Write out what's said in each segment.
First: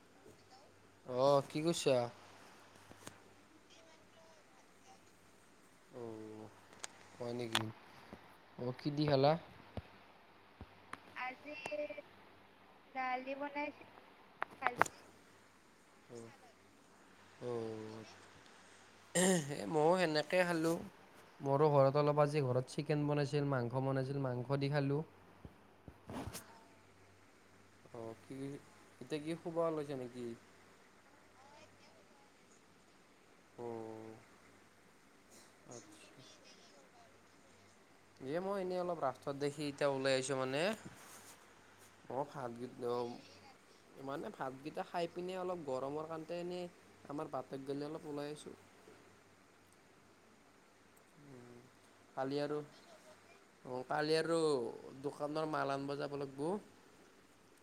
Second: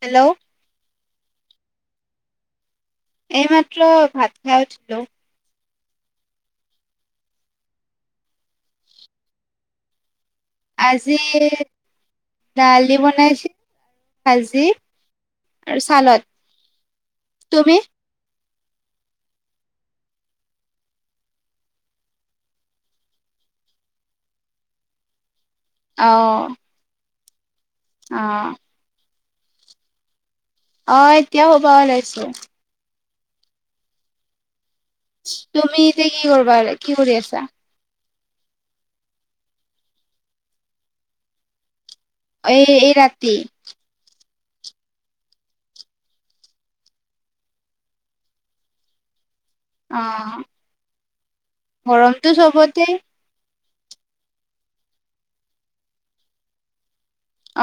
Hello অহ কি কৰছা এইমাত্ৰ ভাত খাই উঠিলো অ হয় নিকি অ কি দি খালা আজি দালি বনাইছিল ভাজি খালো। আৰু চালত তুমি এ মো সেনেকে খালোঁ মোৰো ঘৰত অলপ আজি ঘৰত চিকেন বনাইছিল মাংস বনাইছিল মাংস দি খালো অহ অ কি কি এতিয়া কি খুবা ওলৈছা নিকি অহ এতিয়া হোবা ওলাইছো অ তুমি যেয়া কি কৰবা কি কৰি আছা এ মই এনেই অলপ ৰাস্তাত দেখি এতিয়া ওলাই আহিছো মানে অ ভাত এই গীত এই অম ৰাতি মানে ভাতকেইটা খাই পিনে অলপ গৰমৰ কাৰণতে এনেই আমাৰ বাতৰ পিলে অলপ ওলাই আইছোঁ [unintelligible] অ গৰমটো কালি আৰু চবতে অ কালি আৰু দোকানৰ মাল আনব জাবা লাগব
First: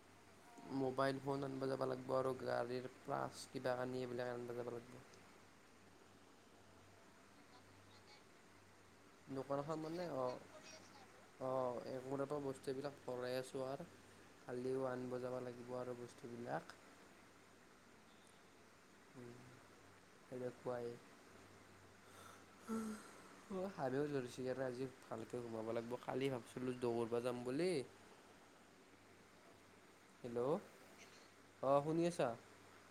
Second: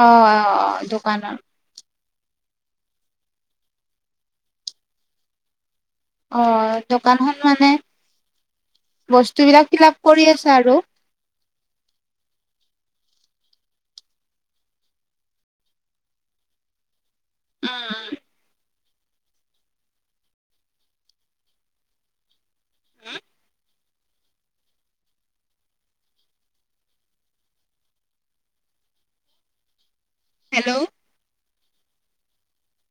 অ অ অ দোকানত বাৰু গাড়ীৰ প্লাছ্ গিটা আনি এইবিলাক আনবা যাব লাগব অ দোকানখন মানে বস্তু বিলাক দোকানখন ফিলাপ মানে অ কৰি আছা আৰু অ এমুৰৰ পৰা বস্তু এইবিলাক ভৰাই আছো আৰ কালিও আনব জাবা লাগিব আৰু বস্তুবিলাক অ অ উম এনেকুৱাই অ হাবও ধৰিছে হেকাণে আজি ভালকে সোমাব লাগব কালি ভাবিছিলো দৌৰবা যাম বুলি হেল্ল' অ শুনি আছা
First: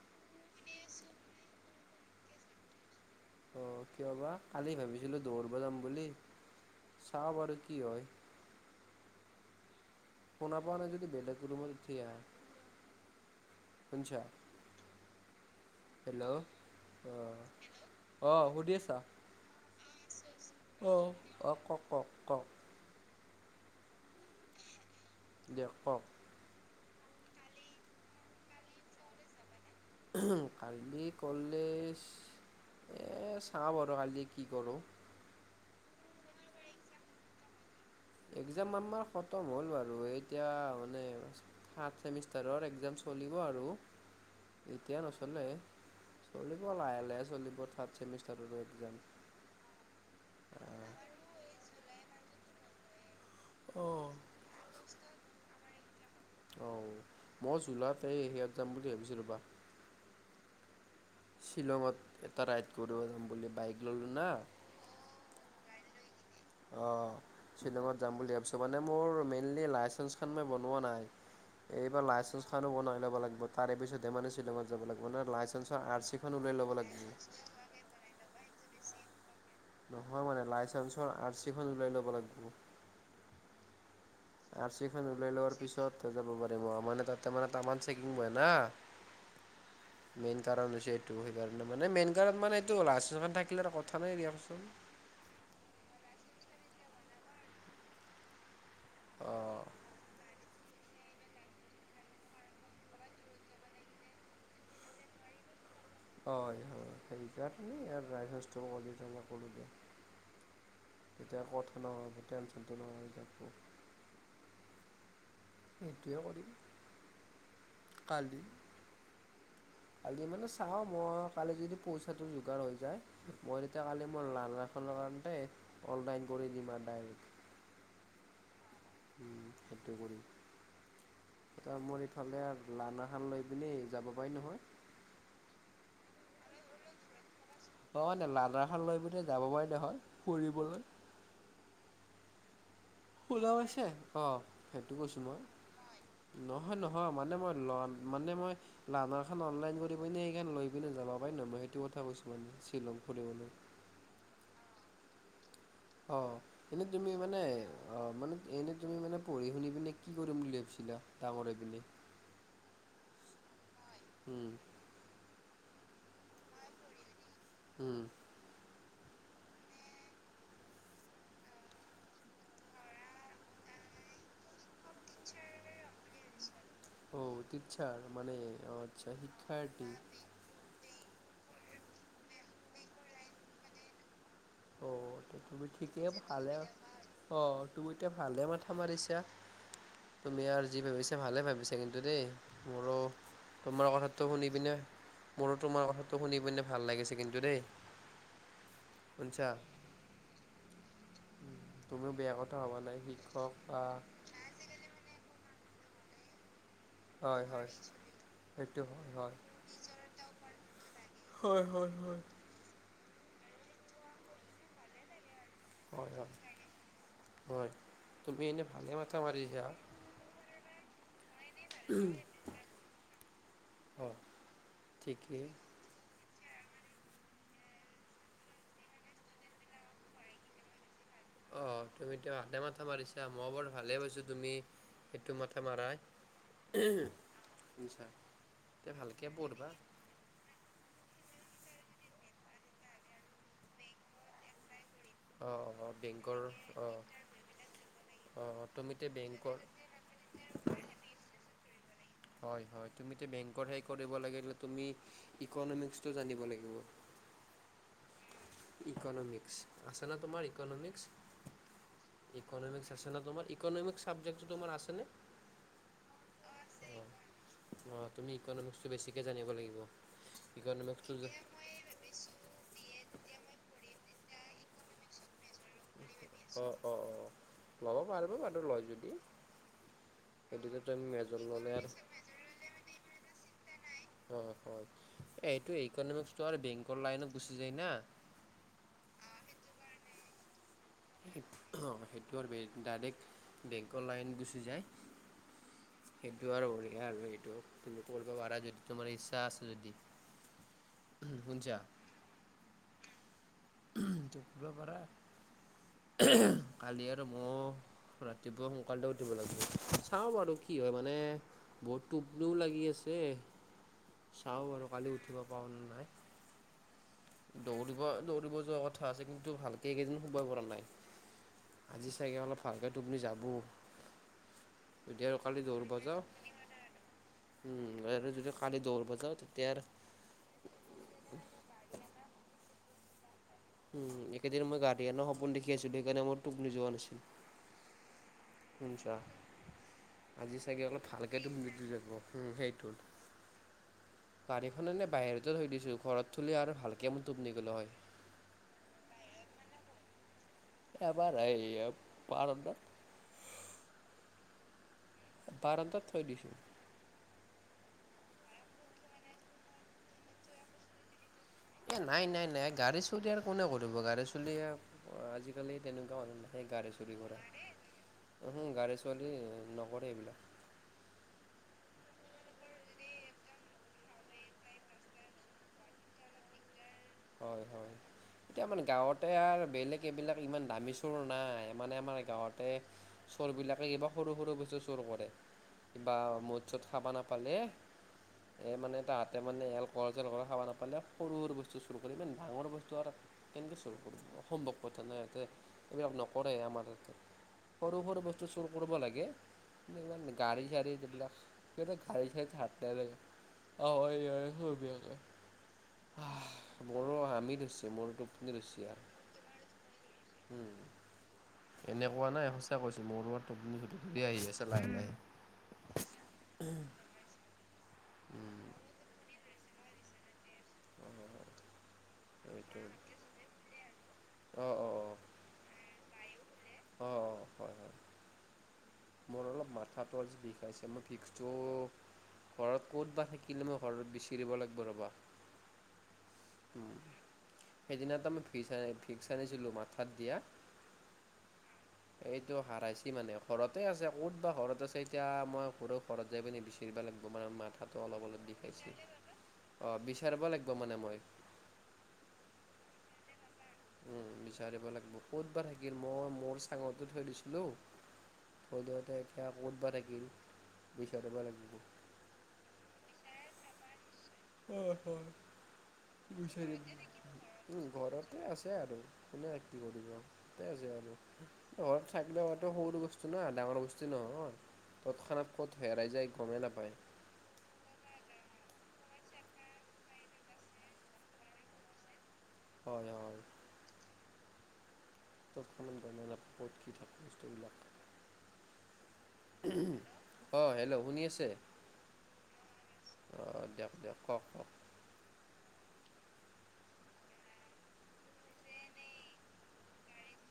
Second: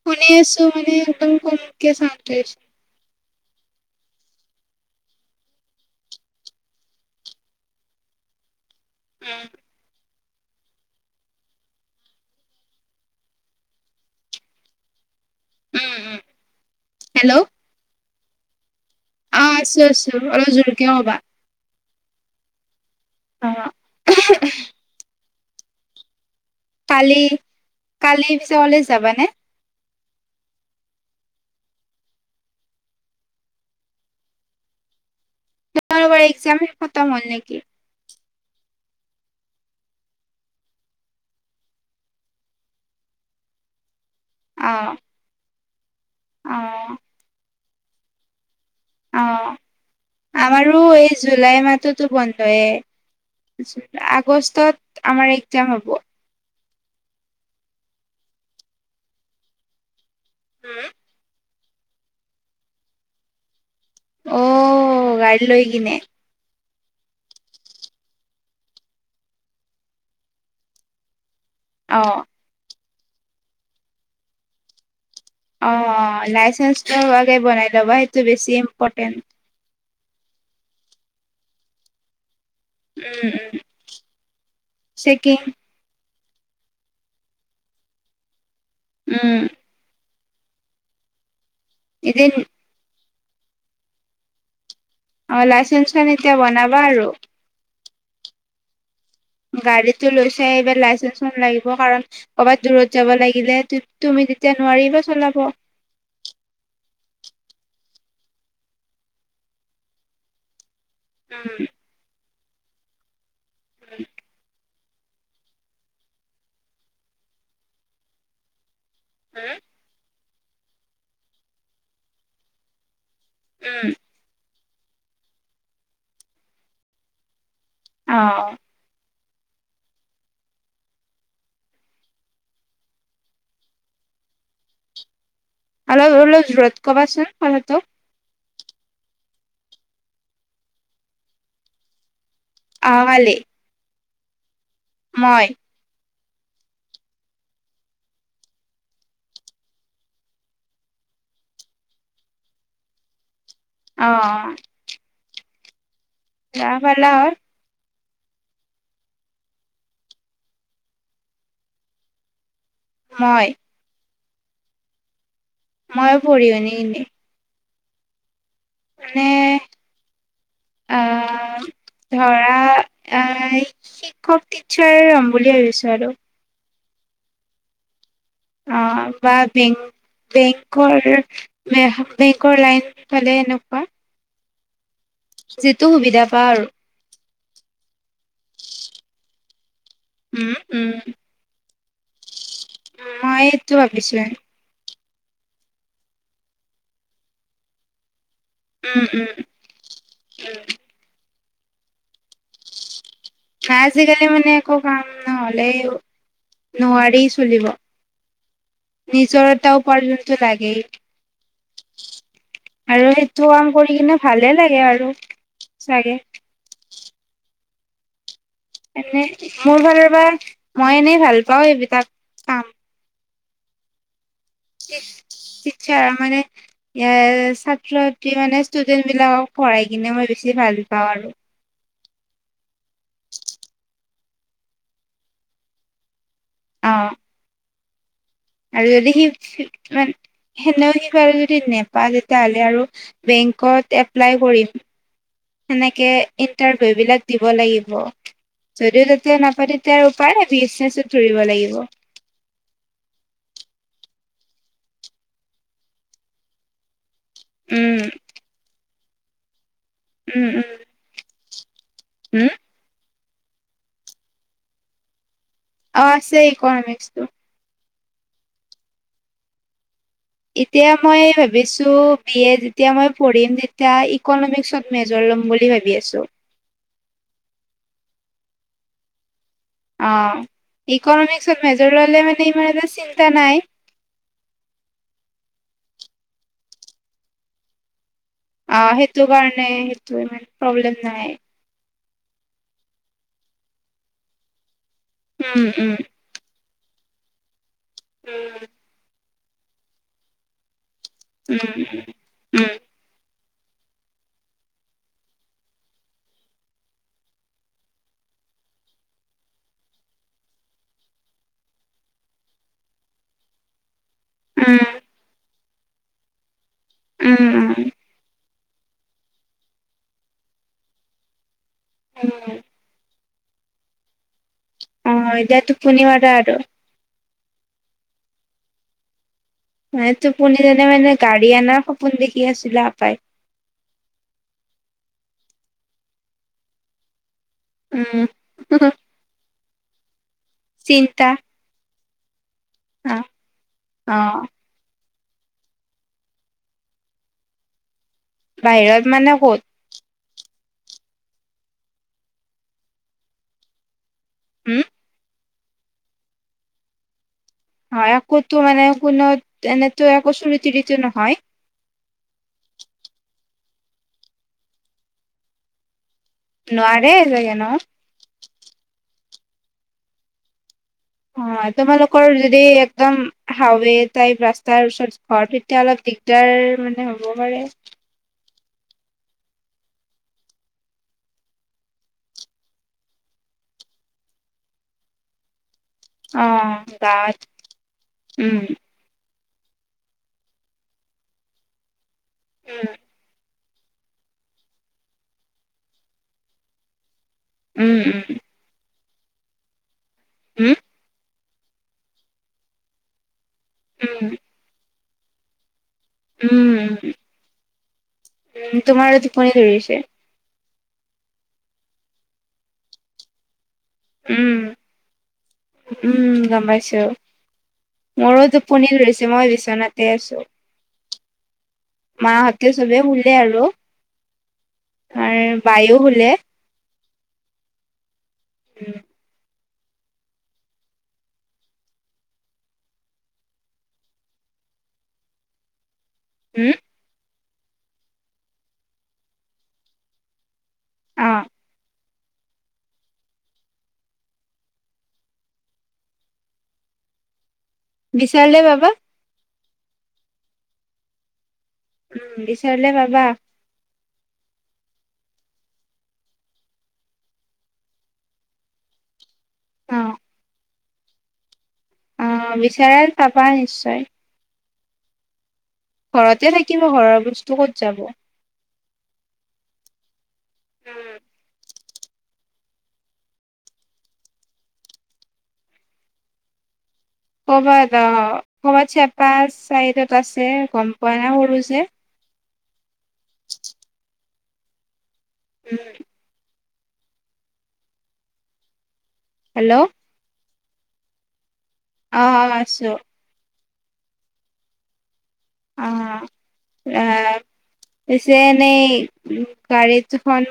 শুনি আছো মানে একদম কমকে চাউন্ড টো আহিছে অ কিয় বা কালি ভাবিছিলো দৌৰব যাম বুলি চাও আৰু কি হয় উম শুনা পোৱা নাই যদি বেলেগ ৰুমত উঠি আহা শুনছা উম, উম, হেল্ল' অহ হেল্ল' অহ শুনিছা অ আছো আছো অলপ জোৰকে কবা ক ক অ দেখক কালি কালি পিছ বেলা যাবানে কালি কলেজ এ চাও বাৰু কালি কি কৰো তোমাৰ এক্সাম খতম হ'ল নেকি। এক্সাম আমাৰ খতম হ'ল বাৰু, এতিয়া আৰু থাটড্ ছেমিষ্টাৰৰ এক্সাম চলিব আৰু অ এতিয়া নচলে অ চলিব লাহে লাহে চলিব থাৰ্ড ছেমিষ্টাৰৰ অ', আমাৰো এই জুলাই মাহতো বন্ধয় অঁ আগষ্টত আমাৰ এক্সাম হব অ', মই জোলতে এই সেয়াত যাম বুলি ভাবিছিলো ৰবা উম শ্বিলঙত এটা ৰাইড কৰিব যাম বুলি বাইক ল'লোঁ না অ', গাড়ী লৈ কিনে আহ শ্বিলঙত যাম বুলি ভাবিছো মানে মোৰ মেইনল লাইেঞ্চ ম বনোৱা নাই অ এইবাৰ লাইচেঞ্চ খানো বনাই ল'ব লাগিব তাৰে পিছতহেমানে শ্বিলঙত যাব লাগিব মানে অ লাইচেঞ্চৰ আৰ চিখন ওলাই ল'ব লাইচেন্ঞ্চটো লাগিব। হোৱাকৈ বনাই ল'বা সেইটো বেছি ইম্পৰ্টেণ্ট নহয় মানে লাইচেন্ঞ্চৰ আৰ চিখন উলাই ল'ব লাগিব উম, উম আৰ চিখন ওলাই চেকিং লোৱাৰ পিছত যাব পাৰি অ মানে তাতে মানে তামান চেকিং ব না উম। মেইন কাৰণ হৈছে এইটো সেইকাৰণে মানে মেইন এদিন কাৰণ মানে এইটো লাষ্ট কিমান থাকিলে আৰু কথা নাই দিয়কচোন অ লাইচেঞ্চখন এতিয়া বনাবা আৰু অঁ গাড়ীতটো লৈ চাই এইবাৰ লাইচেন্ঞ্চ ম লাগিব কাৰণ কৰ'ৰবাত দূৰত যাব লাগিলে তুমি যেতিয়া নোৱাৰিবা চলাব হয় হয় সেইকাৰণে [unintelligible] উম [unintelligible] [unintelligible] সটোৱে কৰিম কালি হম কালি মানে চাওঁ মই কালি যদি পইচাটো যোগাৰ হৈ যায় মই তেতিয়া উম কালি মই লাৰ্নাৰ কাৰ অনলাইন কৰি দিম আৰু ডাইৰেক্ট অ', সেইটো কৰিম এ মোৰ ইফালে লাৰ্নাৰখনলৈ পিনি যাব পাৰি নহয় অলপ ল জোৰৰত ক'বাচোন কথাটো অ', লাৰানাৰ খান লৈ পিনে যাব পাৰি নহয় ফুৰিবলৈ অহাকালি ওলাইছে আহ সেইটো কৈছো মই নহয়, নহয় মানে মই ল মানে মই লানাৰ খ অনলাইন কৰি পিনে সখন লৈ পিনে যাব পাৰি ন মই সেইটো কথা কৈছো, মানে শ্বিলং ফুৰিবলৈ অ', অ', যাবা এনে পালা তুমি হয় মানে অ', মানে এনে তুমি মানে পঢ়ি শুনি পিনে কি কৰিম বুলি ভাবিছিলা ডাঙৰহৈ পিনে [inaudible] মই উম ময়ো পঢ়ি শুনি এনেই উম, মানে, অহ, ধৰা অহ'। খাই শিক্ষক টিচাৰ হম বুলি ভাবিছোঁ আৰু অহ', টিত্ছাৰ। অহ', বা বেং-বেংকৰ বেহ, বেংকৰ লাইন পালে এনেকুৱা। অ', যিটো সুবিধা পা আৰু। অহ', তুমি তে' ভালহে মাথা মাৰিছা। তুমি উম, আৰু যি উম, ভাবিছা, ভালে ভাবিছা কিন্তু, দেই। মোৰো মই এইটো তোমাৰ ভাবিছোৱে। কথাতটো শুনি পিনে মোৰো তোমাৰ কথাটো শুনি পিনে ভাল লাগিছে কিন্তু, দেই। উম, উম, শুঞ্চা? উম, তুমিও বেয়া কথা ভবা নাই। সি- আজিকালি মানে একো কাম নহ'লে নোৱাৰি হয়, চলিব। হয়, সেইটো হয়, হয়, নিজৰ এটা উপাৰ্জনটো লাগেই। হয়, হয়, হয়, আৰু সেইটো কাম কৰি কিনে ভালে লাগে আৰু। চাগে অইও, হয়। তুমি এনে ভালে মাথা এনেই, মাৰিছা মোৰ ফালৰ পা, মই এনেই ভাল পাওঁ এইবিলাক কাম। অ'। ঠিকেই ই, ইচ্ছা মানে ইয়াৰ ছাত্ৰ ছাত্ৰী মানে ষ্টুডেন্ট বিলাকক পঢ়াই কিনে মই বেছি ভাল পাওঁ আৰু। তুমিটো তাতে মাথা মাৰিছা। ময়ো বাৰু ভালে পাইছোঁ, তুমি সেইটো মাথা মাৰাই। উম, অ', শুনছা? আৰু যদি সি, মান সেনেও সি সেটো আৰু যদি নেপা, তেতিয়া হ'লে আৰু বেংকত এপ্লাই কৰিম। অ অ সেনেকে, বেংকৰ অ ইন্টাৰভিউ বিলাক দিব লাগিব। অ তুমি যদিও এতিয়া তেতিয়া বেংকৰ নাপা, তেতিয়া আৰু উপায় নাই, বিজনেছত ধৰিব লাগিব। হয়, হয়, তুমিটো বেংকৰ সেই কৰিব লাগিলে তুমি, ইকনমিক্সটো জানিব লাগিব। উম। ইকনমিক্স, আছে না উম, তোমাৰ উম, ইকনমিক্স? হুম, ইকনমিক্স আছে না তোমাৰ, ইকনমিক চাবজেক্টটো তোমাৰ আছে নে? অ', আছে ইকনমিক্সটো। অ', তুমি ইকনমিক্সটো বেছিকে জানিব লাগিব। এতিয়া মই ইকনমিক্সটো ভাবিছোঁ, বি এ যেতিয়া মই পঢ়িম, তেত তিয়া, ইকনমিক্সত মেজৰ ল'ম বুলি ভাবি আছোঁ। অ', অ', ল'ব পাৰব বাৰু লয় যদি। অ', সেইটোতো তুমি মেজৰ ইকনমিক্সত ল'লে আৰু মেজৰ ললে মানে, ইমান এটা চিন্তা নাই। অ', অ', এ এইটো ইকনমিক্সটো আৰ বেংকৰ লাইনত গুচি যায় না। অ', সেইটো কাৰণে, সেইটো ইমান প্ৰ'ব্লেম নাই। তোৰ বেং, ডাইৰেক্ট বেংকৰ লাইন গুচি যায়। উম, উম। দিয়া আৰু সেইটো, তুমি কৰব পাৰা উম, যদি, তোমাৰ ইচ্ছা আছে যদি। উম, শুনছা উম, উম। উম, টো পুৰা পাৰা, কালি আৰু মো ৰাতিপুৱা সোনকালতে উঠিব লাগিব, চাওঁ বাৰু কি হয়, মানে বহুত টোপনিও লাগি আছে। চাওঁ উম, বাৰু, কালি উঠিব পাওঁ নে নাই। উম, উম, দৌৰিব, দৌৰিব যোৱা কথা আছে, কিন্তু ভালকে এইকেইদিন শুবা পাৰা নাই। আজি চাগে উম। অলপ ভালকে টোপনি যাব। যদি আৰু অ', এতিয়া টোপনি মাৰা আৰু। উম, ইয়াৰে যদি কালি দৌৰবা যাওঁ, তে মই টোপনিত এনে মানে গাড়ী আনাৰ সপোন দেখি আছিলোঁ, আপাই। উম, এইকেদিন মই গাড়ী আনা সপোন দেখি আছিলোঁ, সেইকাৰণে মোৰ টোপনি যোৱা নাছিল। উম শুনছা? আজি চাগে অলপ চিন্তা ভালকে টোপনিতো যাব, উম সেইটো, অ অ গাড়ীখন এনে বাহিৰতে থৈ দিছোঁ। ঘৰত থ'লি আৰু ভালকে মোৰ টোপনি গেলা হয়। বাহিৰত মানে ক'ত? এ আমাৰ এই বাৰাণ্ডাত। হম বাৰাণ্ডাত থৈ দিছোঁ। হয়, একোতো হোৱানাই, কোনো এনেতো একো চুৰি-তুৰিটো নহয়? এহ, নাই, নাই, নাই, গাড়ী চুৰি আৰু কোনে কৰিব, গাড়ী চুলি আৰ আজি-কালি তেনেক নোৱাৰে চাগে ন হয়। অ', তোমালোকৰ যদি একদম হাইৱে টাইপ ৰাস্তাৰ ওচৰত ঘৰ, তেতিয়া অলপ দিগদাৰ মানে হ'ব পাৰে। হয় হয় এতিয়া আমাৰ গাঁৱতে আৰু বেলেগ এইবিলাক ইমান দামী চোৰ নাই। মানে আমাৰ গাঁৱতে চোৰবিলাকে কিবা সৰু-সৰু বস্তু চোৰ কৰে। কিবা অ মদ-চদ খাব গাঁৱত নাপালে, উম এই মানে তা তাৰমানে এলক'হল-চেলক'হল খাব নাপালে সৰু-সৰু বস্তু চুৰ কৰে, ইমান ডাঙৰ বস্তু আৰ কেনেকে চুৰ কৰিব? অসম্ভৱ কথা না ইয়াতে। এইবিলাক নকৰে আমাৰ ইয়াতে। উম সৰু-সৰু বস্তু চুৰ কৰিব লাগে। ইমান উম উম গাড়ী-চাৰী যিবিলাক উম উম [unintelligible] উম মোৰো হামি ধ'চছি, মোৰ টোপনি উম উম ধ'চচি আৰ তোমাৰো টোপনি ধৰিছে এনে কোৱা নাই, সঁচা কৈছো, মোৰো আৰু টোপনি খ উম উম, গম পাইছোঁ। মোৰো টোপনি ধৰিছে, মই বিচনাতে আছোঁ। মাহঁতে এইটো চবে শুলে আৰু, অ অ অ আৰু বাইও শুলে। অ', হয়, হয়, মোৰ অলপ মা -থাটো আজি বিষাইছে, মোৰ ভিক্সটোও ঘৰত ক'ত বা থাকিলে, মই ঘৰত বিচেৰিব লাগব ৰ'বা। উম, সেইদিনা এটা মই ভিক্স আনিছিলো, মাথাত দিয়া। অ'। এইটো হাৰাইছি মানে, ঘৰতে আছে। ক'ত বা ঘৰত আছে এতিয়া, মই ঘৰো ঘৰত যাই ফালে বিচাৰিম। লাগব', মানে মাথাটো অলপ, অলপ বিচাৰিলে পাবা বিষাইছে। অ', বিচাৰিব লাগব মানে মই। উম, বিচাৰিলে পাবা। উম, বিচাৰিব লাগব। ক'তবা থাকিল, মই মোৰ চাঙতে থৈ দিছিলো। সদ্যহতে এতিয়া ক'তবা থাকিল! বিচাৰিব লাগিব। অহ, বিচাৰা, পাবা নিশ্চয়। হয়, হয়। ঘৰতে থাকিব বিচাৰিম। ঘৰৰ বস্তু ক'ত উম, যাব ঘৰতে আছে আৰু কোনে [unintelligible] ইয়াতে আছে আৰু। ঘৰত থাকলে, এইটো সৰু বস্তু নহ', ডাঙৰ বস্তু নহয়। তৎক্ষণাত ক'ত হেৰাই যায়, গমেই নাপায়। কৰ'বাত অহ, কৰ'বাত চেপা চাইডত আছে গম পোৱা নাই সৰু যে হয়, হয়। [inaudible] উম, তৎক্ষণাত গমেই নাপাওঁ, ক'ত কি থাকে বস্তুবিলাক। হেল্ল'। অ', হেল্ল' শুনি আছে? অ আছো অঁ দিয়ক দিয়ক কওক কওক অ আহ পিছে এনেই উম গাড়ী দুখন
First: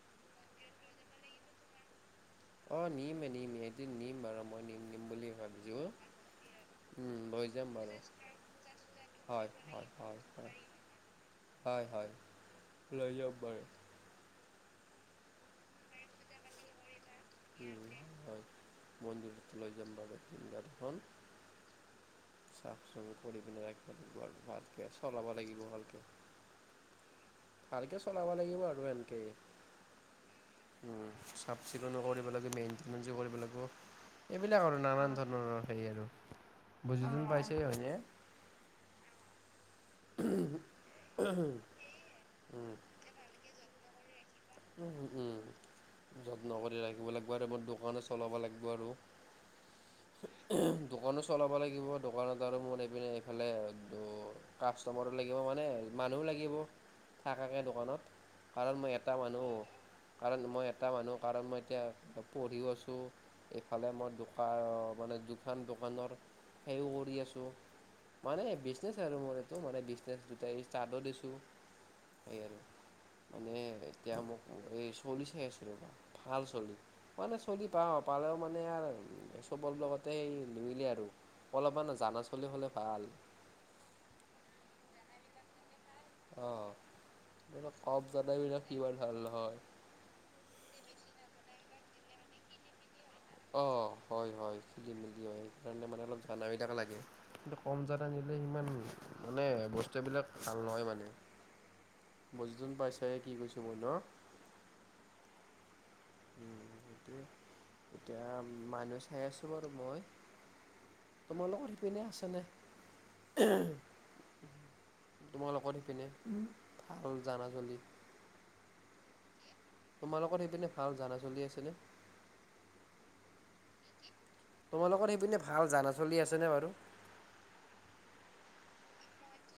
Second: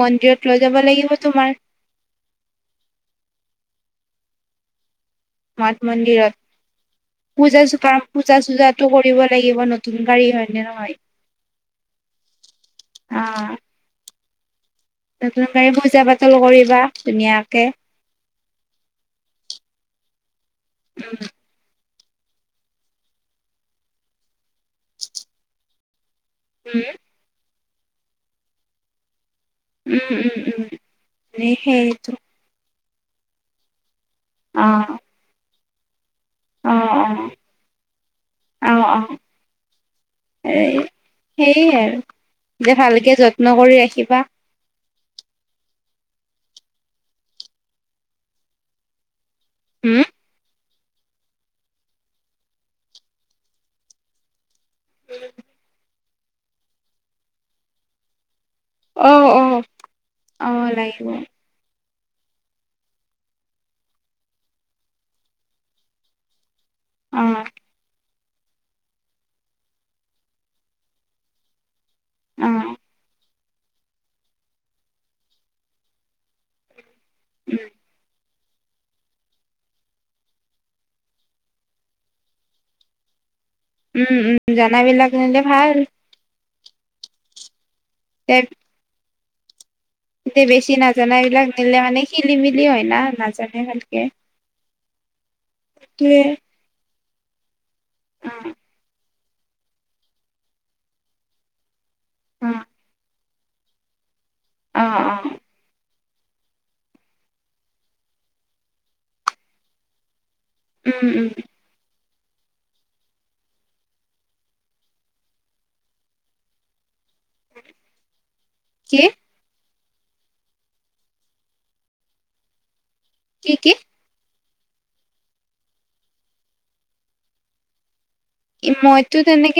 মন্দিৰত লৈ যাব লাগিব তোমাৰ অ নিমে নিম এদিন নিম বাৰু মই নিম নিম বুলি মঠ ভাবিছোঁ। উম, মন্দিৰত লৈ পূজা যাম চূকা বাৰু। পূজা চূজাটো কৰিব হয় লাগিব হয় নতুন হয় গাড়ী হয় হয়নে নহয় হয় হয় লৈ অ যাম বৰু নতুন গাড়ী পূজা পাতল কৰিবা ধুনীয়াকে উম হয়। মন্দিৰত লৈ যাম বাৰু জিদিনাখন উম চাফ চুফ কৰি পিনে ৰাখিব লাগিব আৰু ভালকে চলাব লাগিব ভালকে উম ভালকে চলাব লাগিব আৰু সেনকে উম উম উম সেইতো মনজি কৰিব লাগিব এইবিলাক অ আৰু নানান ধৰণৰ হেৰি আৰু অ বুজিছুন অ পাইছে হয় নে অ অ এই সেইয়ে আৰু যে উম, ভালকে যত্ন কৰি ৰাখিবা। উম, যত্ন কৰি ৰাখিব লাগিব আৰু মোৰ দোকানো চলাব লাগিব আৰু। হুম [inaudible] দোকানো চলাব লাগিব, দোকানত আৰু মোৰ এইপিনে এইফালে কাষ্টমাৰো লাগিব মানে মানুহ লাগিব থাকাকে দোকানত, কাৰণ মই এটা অ অ মানুহ, কাৰণ অ মই এটা লাগিব মানুহ, অ কাৰণ মই এতিয়া পঢ়িও আছো, এইফালে মই দোকা মানে‌ দুখান দোকানৰ সেইও কৰি আছো। মানে বিজনেচ আৰু মোৰ এইটো মানে বিজনেচ দুটাই ষ্টাৰ্টো দিছো। সেই অ আৰু উম মানে এতিয়া মোক এই চলি চাই আছো ৰবা। ভাল চলি, মানে চলি পাওঁ পালেও মা মানে আৰ চবৰ লগতে সেই নিমিলে আৰু অলপমান জানা চলি হলে ভাল। উম, উম, জানাবিলাক নিলে ভাল। অ, কম এ জানাবিলাক সিমান ভাল ন এতিয়া বেছি নাজানাবিলাক নিলে মানে খেলি-মেলি হয় না। নাজানে অ, ভালকে হয় হয় খেলি-মেলি হয়, সেইকাৰণে মানে অলপ সেইটোৱে জানাবিলাক লাগে কম জানা অ নিলে সিমান মানে বস্তুবিলাক ভাল নহয় মানে। বুজিছুন পাইছা এ কি কৈছো মই ন? অ, অ। উম সেইটোয়ে, এতিয়া মানুহ চাই আছো বাৰু মই। উম, উম, তোমাৰ লগৰ সিপিনে আছেনে? তোমাৰ লগৰ সিপিনে, ভাল জানা ছলি। কি? তোমালোকৰ সেইপিনে ভাল জানা চলি আছেনে? কি কি? তোমালোকৰ সেইপিনে ভাল জানা চলি আছেনে বাৰু? মইতো তেনেকে